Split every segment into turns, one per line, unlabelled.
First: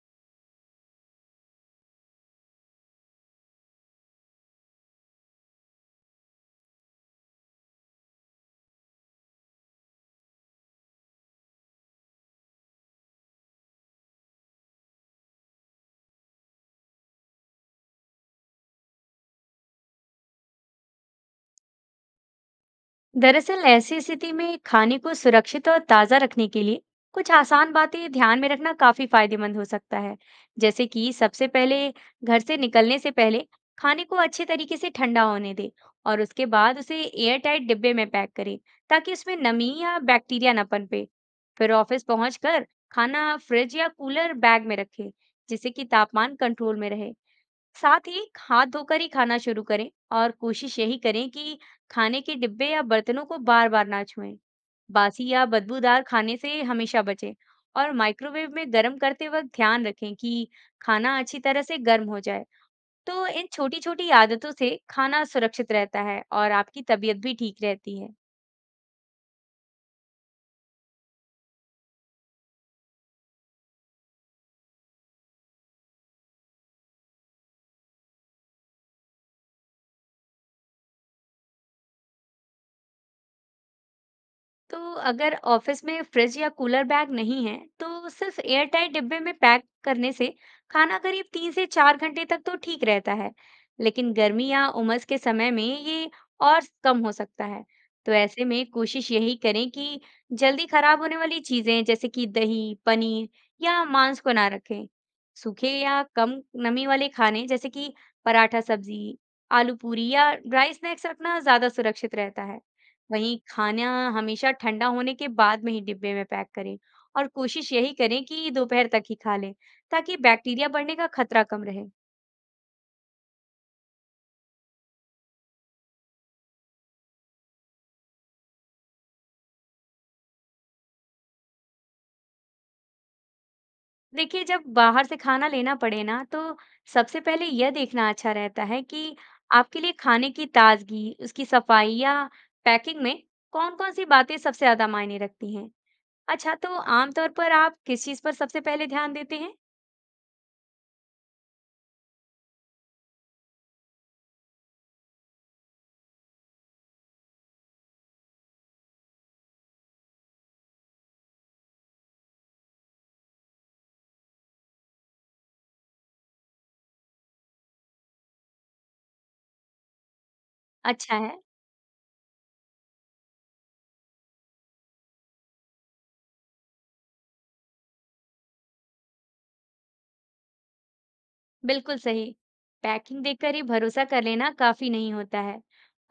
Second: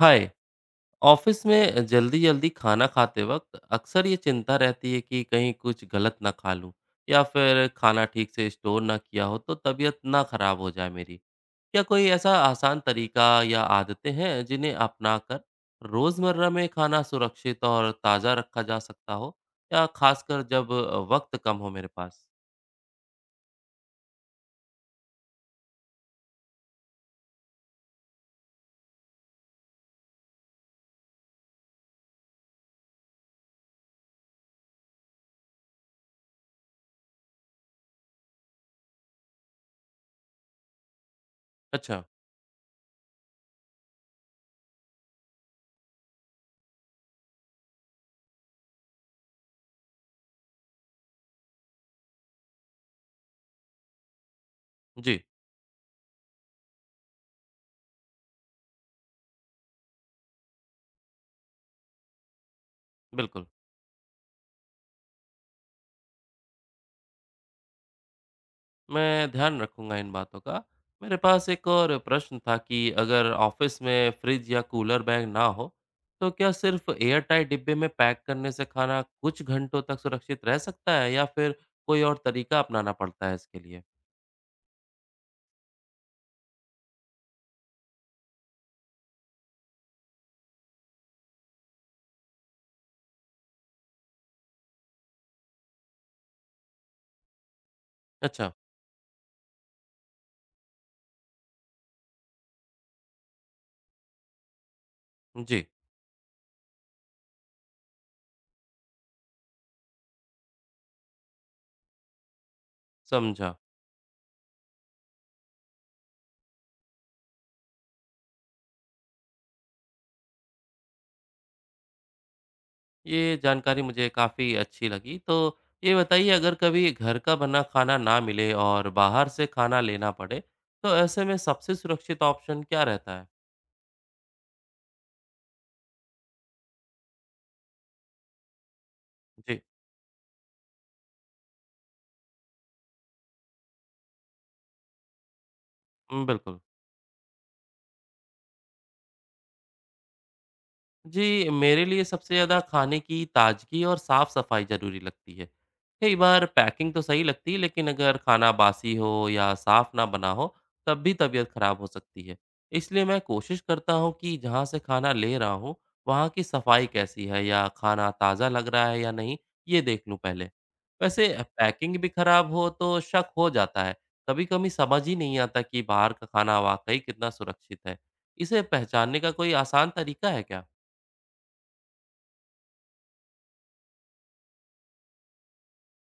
हाय। Office में जल्दी जल्दी खाना खाते वक्त अक्सर ये चिंता रहती है कि कहीं कुछ गलत ना खा लूं। या फिर खाना ठीक से स्टोर ना किया हो तो तबीयत ना खराब हो जाए मेरी। क्या कोई ऐसा आसान तरीका या आदतें हैं जिन्हें अपना कर रोजमर्रा में खाना सुरक्षित और ताज़ा रखा जा सकता हो। या खासकर जब वक्त कम हो मेरे पास।
दरअसल ऐसी स्थिति में खाने को सुरक्षित और ताज़ा रखने के लिए कुछ आसान बातें ध्यान में रखना काफ़ी फायदेमंद हो सकता है। जैसे कि सबसे पहले घर से निकलने से पहले खाने को अच्छे तरीके से ठंडा होने दें और उसके बाद उसे एयर टाइट डिब्बे में पैक करें ताकि उसमें नमी या बैक्टीरिया ना पनपे। फिर
अच्छा।
ऑफिस पहुंचकर खाना फ्रिज या कूलर बैग में रखें जिससे कि तापमान कंट्रोल में रहे। साथ ही हाथ धोकर ही खाना शुरू करें और कोशिश यही करें कि खाने के डिब्बे या बर्तनों को बार बार ना छुएं।
जी।
बासी या बदबूदार खाने से हमेशा बचें और माइक्रोवेव में गर्म करते वक्त ध्यान रखें कि खाना अच्छी तरह से गर्म हो जाए। तो
बिल्कुल।
इन छोटी-छोटी आदतों से खाना सुरक्षित रहता है और आपकी तबीयत भी ठीक रहती है।
मैं ध्यान रखूंगा इन बातों का। मेरे पास एक और प्रश्न था कि अगर ऑफिस में फ्रिज या कूलर बैग ना हो तो क्या सिर्फ एयर टाइट डिब्बे में पैक करने से खाना कुछ घंटों तक सुरक्षित रह सकता है या फिर कोई और तरीका अपनाना पड़ता है इसके लिए।
तो अगर ऑफिस में फ्रिज या कूलर बैग नहीं है, तो सिर्फ एयरटाइट डिब्बे में पैक करने से खाना करीब तीन से चार घंटे तक तो ठीक रहता है, लेकिन गर्मी या उमस के समय में ये और कम हो सकता है। तो ऐसे
अच्छा।
में कोशिश यही करें कि जल्दी खराब होने वाली चीजें जैसे कि दही, पनीर या मांस को ना रखें।
जी।
सूखे या कम नमी वाले खाने जैसे कि पराठा सब्जी, आलू पूरी या ड्राई स्नैक्स रखना ज्यादा सुरक्षित रहता है। वहीं
समझा।
खाना हमेशा ठंडा होने के बाद में ही डिब्बे में पैक करें और कोशिश यही करें कि दोपहर तक ही खा लें ताकि बैक्टीरिया बढ़ने का खतरा कम रहे।
ये जानकारी मुझे काफ़ी अच्छी लगी तो ये बताइए अगर कभी घर का बना खाना ना मिले और बाहर से खाना लेना पड़े तो ऐसे में सबसे सुरक्षित ऑप्शन क्या रहता है।
देखिए जब बाहर से खाना लेना पड़े ना तो सबसे पहले यह देखना अच्छा रहता है कि
जी।
आपके लिए खाने की ताजगी, उसकी सफाई या पैकिंग में कौन-कौन सी बातें सबसे ज्यादा मायने रखती हैं। अच्छा
बिल्कुल।
तो आमतौर पर आप किस चीज़ पर सबसे पहले ध्यान देते हैं?
जी, मेरे लिए सबसे ज़्यादा खाने की ताज़गी और साफ़-सफ़ाई ज़रूरी लगती है। कई बार पैकिंग तो सही लगती है, लेकिन अगर खाना बासी हो या साफ़ ना बना हो, तब भी तबीयत ख़राब हो सकती है। इसलिए मैं कोशिश करता हूँ कि जहाँ से खाना ले रहा हूँ, वहाँ की सफ़ाई कैसी है या खाना ताज़ा लग रहा है या नहीं, ये देख लूँ पहले।
अच्छा
वैसे
है।
पैकिंग भी ख़राब हो तो शक हो जाता है। कभी-कभी समझ ही नहीं आता कि बाहर का खाना वाक़ई कितना सुरक्षित है। इसे पहचानने का कोई आसान तरीका है क्या?
बिल्कुल सही। पैकिंग देखकर ही भरोसा कर लेना काफी नहीं होता है,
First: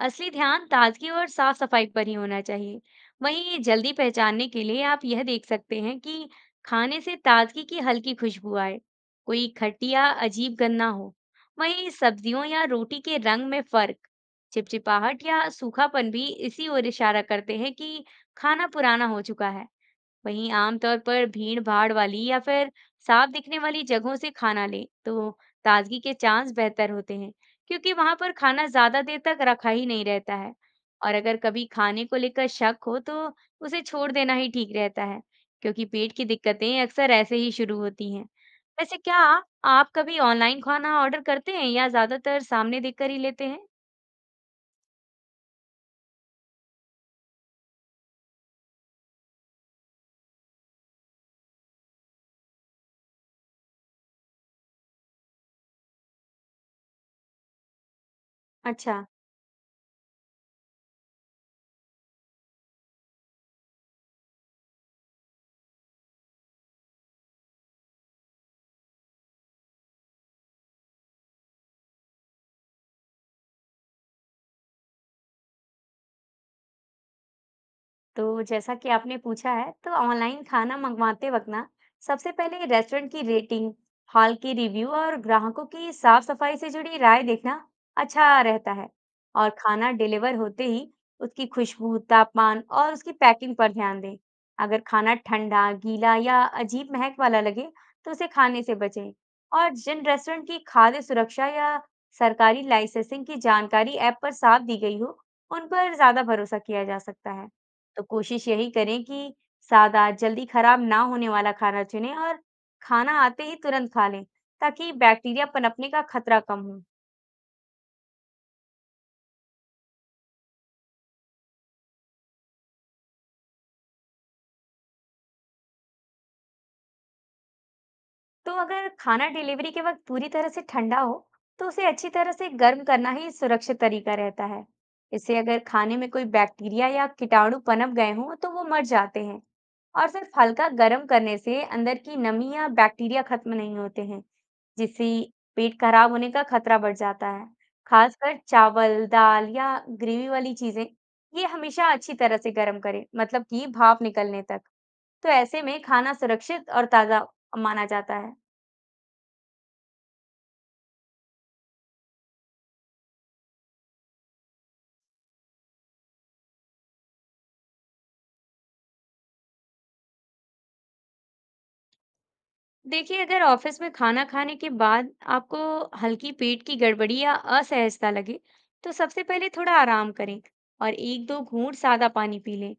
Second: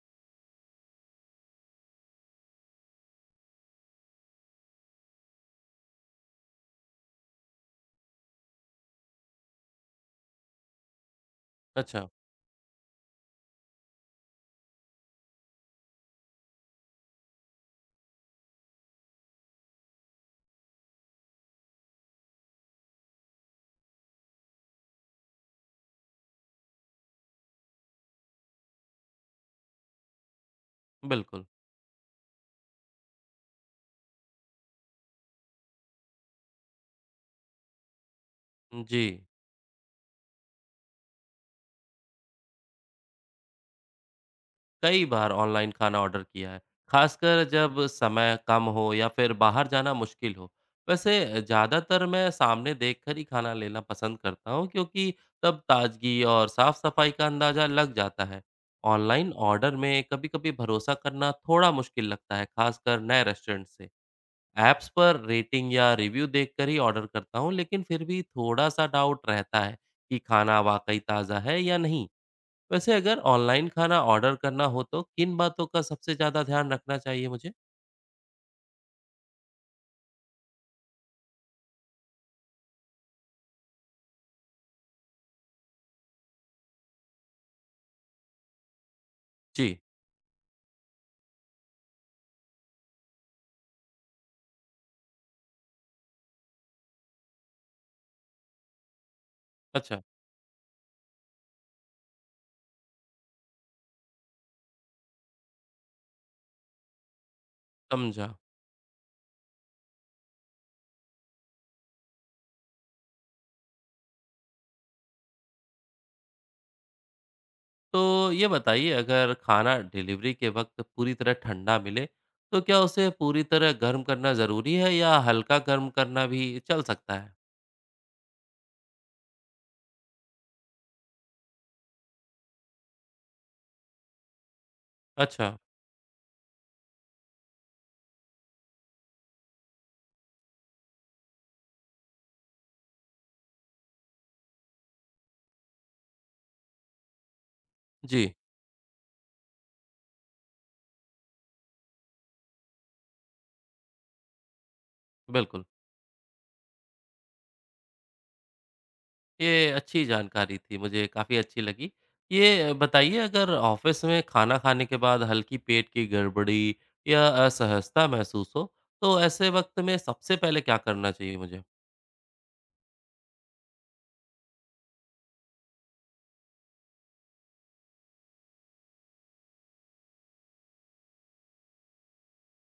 असली ध्यान ताजगी और साफ सफाई पर ही होना चाहिए। वहीं ये जल्दी पहचानने के लिए आप यह देख सकते हैं कि खाने से ताजगी की हल्की खुशबू आए, कोई खट्टी या अजीब गंध ना हो। वहीं
अच्छा।
सब्जियों या रोटी के रंग में फर्क, चिपचिपाहट या सूखापन भी इसी ओर इशारा करते हैं कि खाना पुराना हो चुका है। वहीं आमतौर पर भीड़ भाड़ वाली या फिर साफ दिखने वाली जगहों से खाना लें तो ताजगी के चांस बेहतर होते हैं, क्योंकि वहां पर खाना ज्यादा देर तक रखा ही नहीं रहता है। और अगर
बिल्कुल।
कभी खाने को लेकर शक हो तो उसे छोड़ देना ही ठीक रहता है, क्योंकि पेट की दिक्कतें अक्सर ऐसे ही शुरू होती हैं। वैसे
जी,
क्या आप कभी ऑनलाइन खाना ऑर्डर करते हैं या ज्यादातर सामने देखकर ही लेते हैं?
कई बार ऑनलाइन खाना ऑर्डर किया है, ख़ासकर जब समय कम हो या फिर बाहर जाना मुश्किल हो। वैसे ज़्यादातर मैं सामने देखकर ही खाना लेना पसंद करता हूँ क्योंकि तब ताज़गी और साफ़-सफ़ाई का अंदाज़ा लग जाता है।
अच्छा।
ऑनलाइन ऑर्डर में कभी-कभी भरोसा करना थोड़ा मुश्किल लगता है, ख़ासकर नए रेस्टोरेंट से। ऐप्स पर रेटिंग या रिव्यू देखकर ही ऑर्डर करता हूँ, लेकिन फिर भी थोड़ा-सा डाउट रहता है कि खाना वाक़ई ताज़ा है या नहीं। वैसे अगर ऑनलाइन खाना ऑर्डर करना हो तो किन बातों का सबसे ज़्यादा ध्यान रखना चाहिए मुझे?
तो जैसा कि आपने पूछा है, तो ऑनलाइन खाना मंगवाते वक्त ना सबसे पहले रेस्टोरेंट की रेटिंग, हॉल की रिव्यू और ग्राहकों की साफ सफाई से जुड़ी राय देखना अच्छा रहता है। और
जी।
खाना डिलीवर होते ही उसकी खुशबू, तापमान और उसकी पैकिंग पर ध्यान दें। अगर खाना ठंडा, गीला या अजीब महक वाला लगे, तो उसे खाने से बचें। और
अच्छा।
जिन रेस्टोरेंट की खाद्य सुरक्षा या सरकारी लाइसेंसिंग की जानकारी ऐप पर साफ दी गई हो, उन पर ज्यादा भरोसा किया जा सकता है। तो
समझा।
कोशिश यही करें कि सादा, जल्दी खराब ना होने वाला खाना चुनें और खाना आते ही तुरंत खा लें, ताकि बैक्टीरिया पनपने का खतरा कम हो।
तो ये बताइए अगर खाना डिलीवरी के वक़्त पूरी तरह ठंडा मिले, तो क्या उसे पूरी तरह गर्म करना ज़रूरी है या हल्का गर्म करना भी चल सकता है?
तो अगर खाना डिलीवरी के वक्त पूरी तरह से ठंडा हो, तो उसे अच्छी तरह से गर्म करना ही सुरक्षित तरीका रहता है। इससे
अच्छा।
अगर खाने में कोई बैक्टीरिया या कीटाणु पनप गए हों, तो वो मर जाते हैं। और सिर्फ हल्का गर्म करने से अंदर की नमी या बैक्टीरिया खत्म नहीं होते हैं, जिससे पेट खराब होने का खतरा बढ़ जाता है।
जी।
खासकर चावल दाल या ग्रेवी वाली चीजें, ये हमेशा अच्छी तरह से गर्म करें मतलब कि भाप निकलने तक। तो ऐसे
बिल्कुल।
में खाना सुरक्षित और ताजा माना जाता है।
ये अच्छी जानकारी थी, मुझे काफ़ी अच्छी लगी। ये बताइए अगर ऑफ़िस में खाना खाने के बाद हल्की पेट की गड़बड़ी या असहजता महसूस हो, तो ऐसे वक़्त में सबसे पहले क्या करना चाहिए मुझे?
देखिए अगर ऑफिस में खाना खाने के बाद आपको हल्की पेट की गड़बड़ी या असहजता लगे तो सबसे पहले थोड़ा आराम करें और एक दो घूंट सादा पानी पी लें।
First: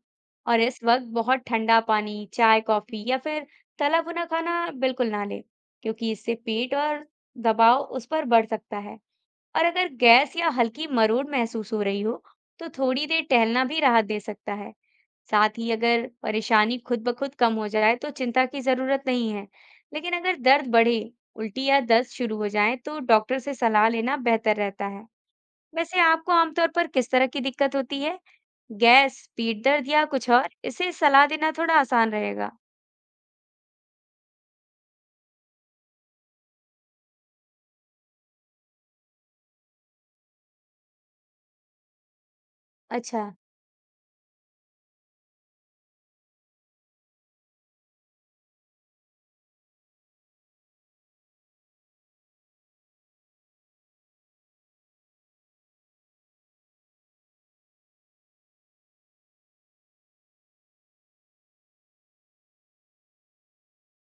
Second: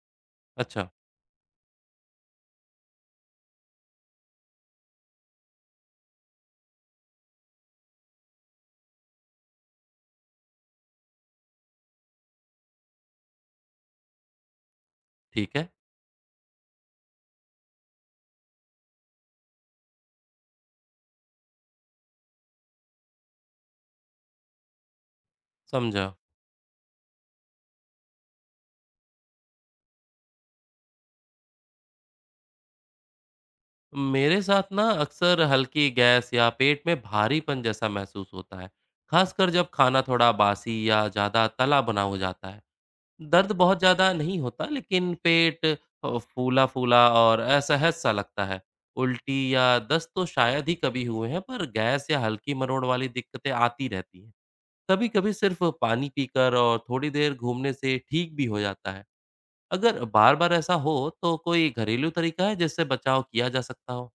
और इस
अच्छा।
वक्त बहुत ठंडा पानी, चाय, कॉफी या फिर तला भुना खाना बिल्कुल ना लें, क्योंकि इससे पेट और दबाव उस पर बढ़ सकता है। और अगर गैस या हल्की मरोड़ महसूस हो रही हो तो थोड़ी देर टहलना भी राहत दे सकता है।
ठीक
साथ
है।
ही अगर परेशानी खुद ब खुद कम हो जाए तो चिंता की जरूरत नहीं है, लेकिन अगर दर्द बढ़े, उल्टी या दस्त शुरू हो जाए तो डॉक्टर से सलाह लेना बेहतर रहता है। वैसे
समझा।
आपको आमतौर पर किस तरह की दिक्कत होती है? गैस, पेट दर्द या कुछ और? इसे सलाह देना थोड़ा आसान रहेगा।
मेरे साथ ना अक्सर हल्की गैस या पेट में भारीपन जैसा महसूस होता है, ख़ासकर जब खाना थोड़ा बासी या ज़्यादा तला बना हो जाता है।
अच्छा।
दर्द बहुत ज़्यादा नहीं होता, लेकिन पेट फूला-फूला और असहज-सा लगता है। उल्टी या दस्त तो शायद ही कभी हुए हैं, पर गैस या हल्की मरोड़ वाली दिक्कतें आती रहती हैं। कभी-कभी सिर्फ पानी पीकर और थोड़ी देर घूमने से ठीक भी हो जाता है। अगर बार-बार ऐसा हो, तो कोई घरेलू तरीका है जिससे बचाव किया जा सकता हो?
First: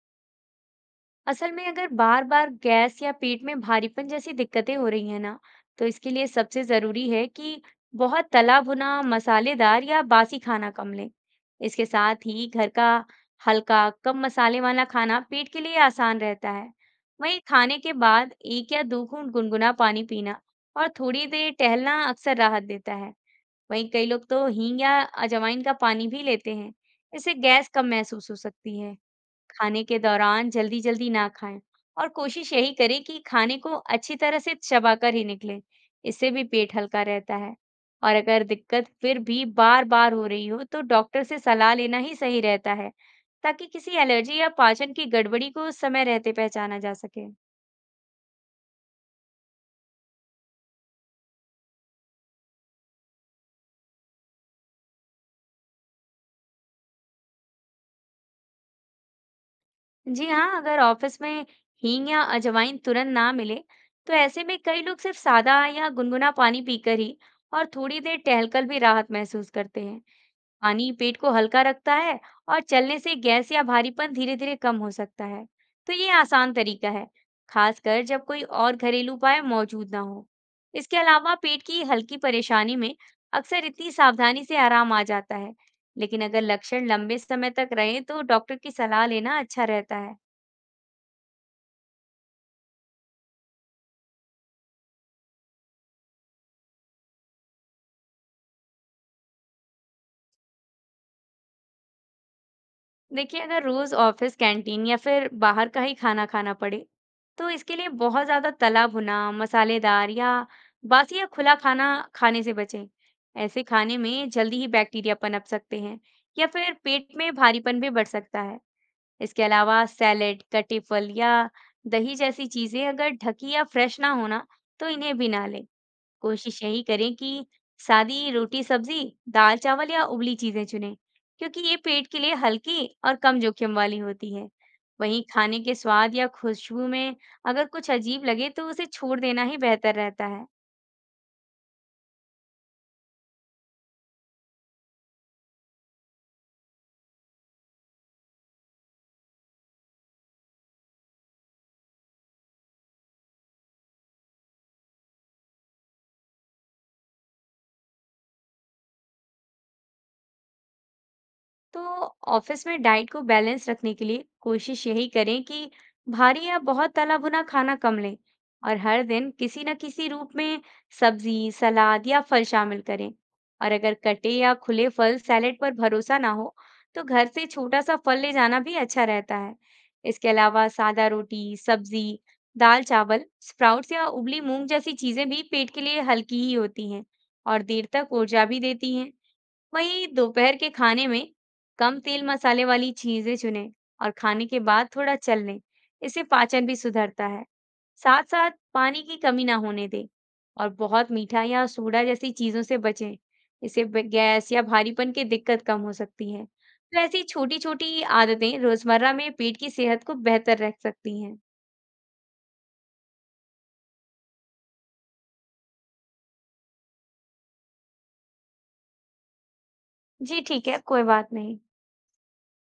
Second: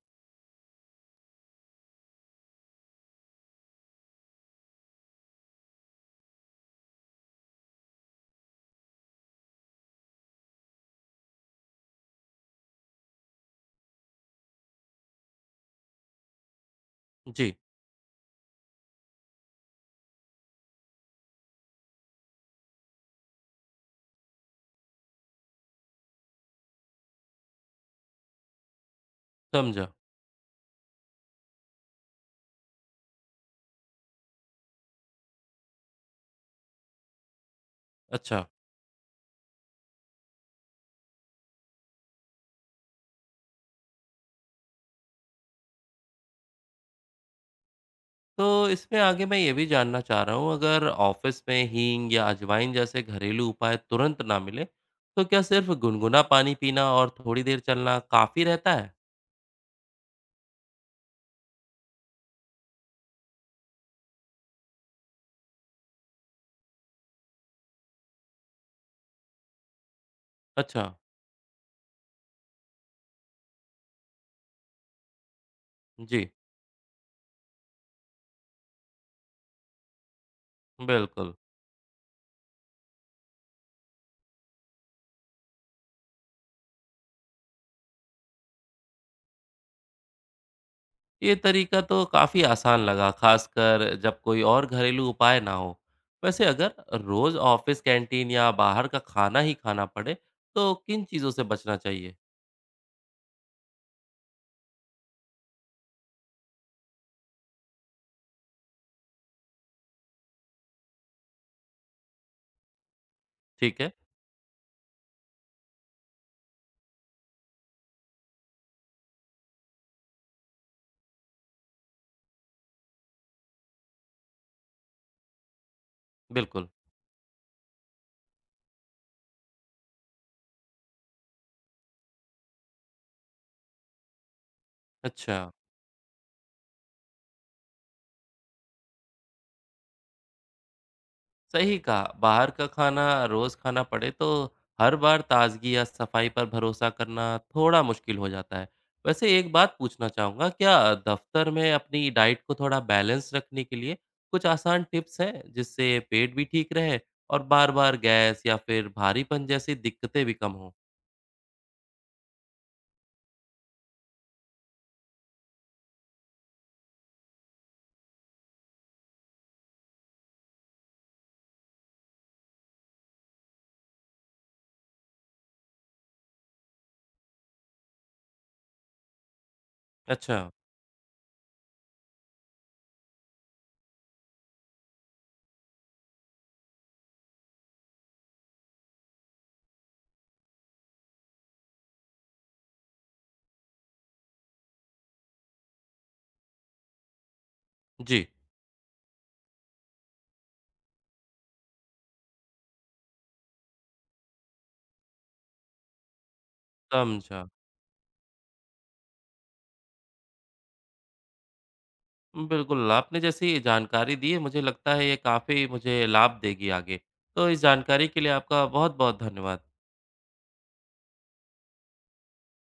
असल में अगर बार बार गैस या पेट में भारीपन जैसी दिक्कतें हो रही हैं ना, तो इसके लिए सबसे जरूरी है कि बहुत तला भुना मसालेदार या बासी खाना कम लें। इसके साथ ही घर का हल्का कम मसाले वाला खाना पेट के लिए आसान रहता है। वहीं
जी।
खाने के बाद एक या दो घूंट गुनगुना पानी पीना और थोड़ी देर टहलना अक्सर राहत देता है। वहीं कई लोग तो हींग या अजवाइन का पानी भी लेते हैं, इससे गैस कम महसूस हो सकती है। खाने
समझा।
के दौरान जल्दी-जल्दी ना खाएं और कोशिश यही करें कि खाने को अच्छी तरह से चबाकर ही निकलें। इससे भी पेट हल्का रहता है। और अगर
अच्छा।
दिक्कत फिर भी बार-बार हो रही हो, तो डॉक्टर से सलाह लेना ही सही रहता है, ताकि किसी एलर्जी या पाचन की गड़बड़ी को समय रहते पहचाना जा सके।
तो इसमें आगे मैं ये भी जानना चाह रहा हूँ, अगर ऑफिस में हींग या अजवाइन जैसे घरेलू उपाय तुरंत ना मिले, तो क्या सिर्फ गुनगुना पानी पीना और थोड़ी देर चलना काफ़ी रहता है?
जी हाँ, अगर ऑफिस में हींग या अजवाइन तुरंत ना मिले, तो ऐसे में कई लोग सिर्फ सादा या गुनगुना पानी पीकर ही और थोड़ी देर टहलकर भी राहत महसूस करते हैं।
अच्छा।
पानी पेट को हल्का रखता है और चलने से गैस या भारीपन धीरे धीरे कम हो सकता है। तो ये
जी।
आसान तरीका है, खासकर जब कोई और घरेलू उपाय मौजूद ना हो। इसके
बिल्कुल।
अलावा पेट की हल्की परेशानी में अक्सर इतनी सावधानी से आराम आ जाता है, लेकिन अगर लक्षण लंबे समय तक रहे तो डॉक्टर की सलाह लेना अच्छा रहता है।
ये तरीका तो काफ़ी आसान लगा, खासकर जब कोई और घरेलू उपाय ना हो। वैसे अगर रोज़ ऑफिस कैंटीन या बाहर का खाना ही खाना पड़े, तो किन चीज़ों से बचना चाहिए?
देखिए अगर रोज ऑफिस कैंटीन या फिर बाहर का ही खाना खाना पड़े तो इसके लिए बहुत ज्यादा तला भुना मसालेदार या बासी या खुला खाना खाने से बचें। ऐसे
ठीक है।
खाने में जल्दी ही बैक्टीरिया पनप सकते हैं या फिर पेट में भारीपन भी बढ़ सकता है। इसके अलावा सैलेड, कटे फल या दही जैसी चीजें अगर ढकी या फ्रेश ना होना तो इन्हें भी ना लें। कोशिश
बिल्कुल।
यही करें कि सादी रोटी सब्जी, दाल चावल या उबली चीजें चुनें, क्योंकि ये पेट के लिए हल्की और कम जोखिम वाली होती है। वहीं
अच्छा।
खाने के स्वाद या खुशबू में अगर कुछ अजीब लगे तो उसे छोड़ देना ही बेहतर रहता है।
सही कहा। बाहर का खाना रोज खाना पड़े तो हर बार ताजगी या सफाई पर भरोसा करना थोड़ा मुश्किल हो जाता है। वैसे एक बात पूछना चाहूँगा, क्या दफ्तर में अपनी डाइट को थोड़ा बैलेंस रखने के लिए कुछ आसान टिप्स हैं जिससे पेट भी ठीक रहे और बार बार गैस या फिर भारीपन जैसी दिक्कतें भी कम हों।
तो ऑफिस में डाइट को बैलेंस रखने के लिए कोशिश यही करें कि भारी या बहुत तला भुना खाना कम लें और हर दिन किसी न किसी रूप में सब्जी, सलाद या फल शामिल करें। और अगर कटे या खुले फल सैलेड पर भरोसा ना हो, तो घर से छोटा सा फल ले जाना भी अच्छा रहता है। इसके
अच्छा।
अलावा सादा रोटी, सब्जी, दाल चावल, स्प्राउट्स या उबली मूंग जैसी चीजें भी पेट के लिए हल्की ही होती हैं और देर तक ऊर्जा भी देती हैं। वहीं दोपहर के खाने में कम तेल मसाले वाली चीजें चुनें और खाने के बाद थोड़ा चल लें, इससे पाचन भी सुधरता है। साथ
जी।
साथ पानी की कमी ना होने दें और बहुत मीठा या सोडा जैसी चीजों से बचें, इससे गैस या भारीपन की दिक्कत कम हो सकती है। तो ऐसी
समझा।
छोटी छोटी आदतें रोजमर्रा में पेट की सेहत को बेहतर रख सकती हैं।
बिल्कुल आपने जैसी जानकारी दी है, मुझे लगता है ये काफ़ी मुझे लाभ देगी आगे। तो इस जानकारी के लिए आपका बहुत बहुत धन्यवाद।
जी ठीक है कोई बात नहीं।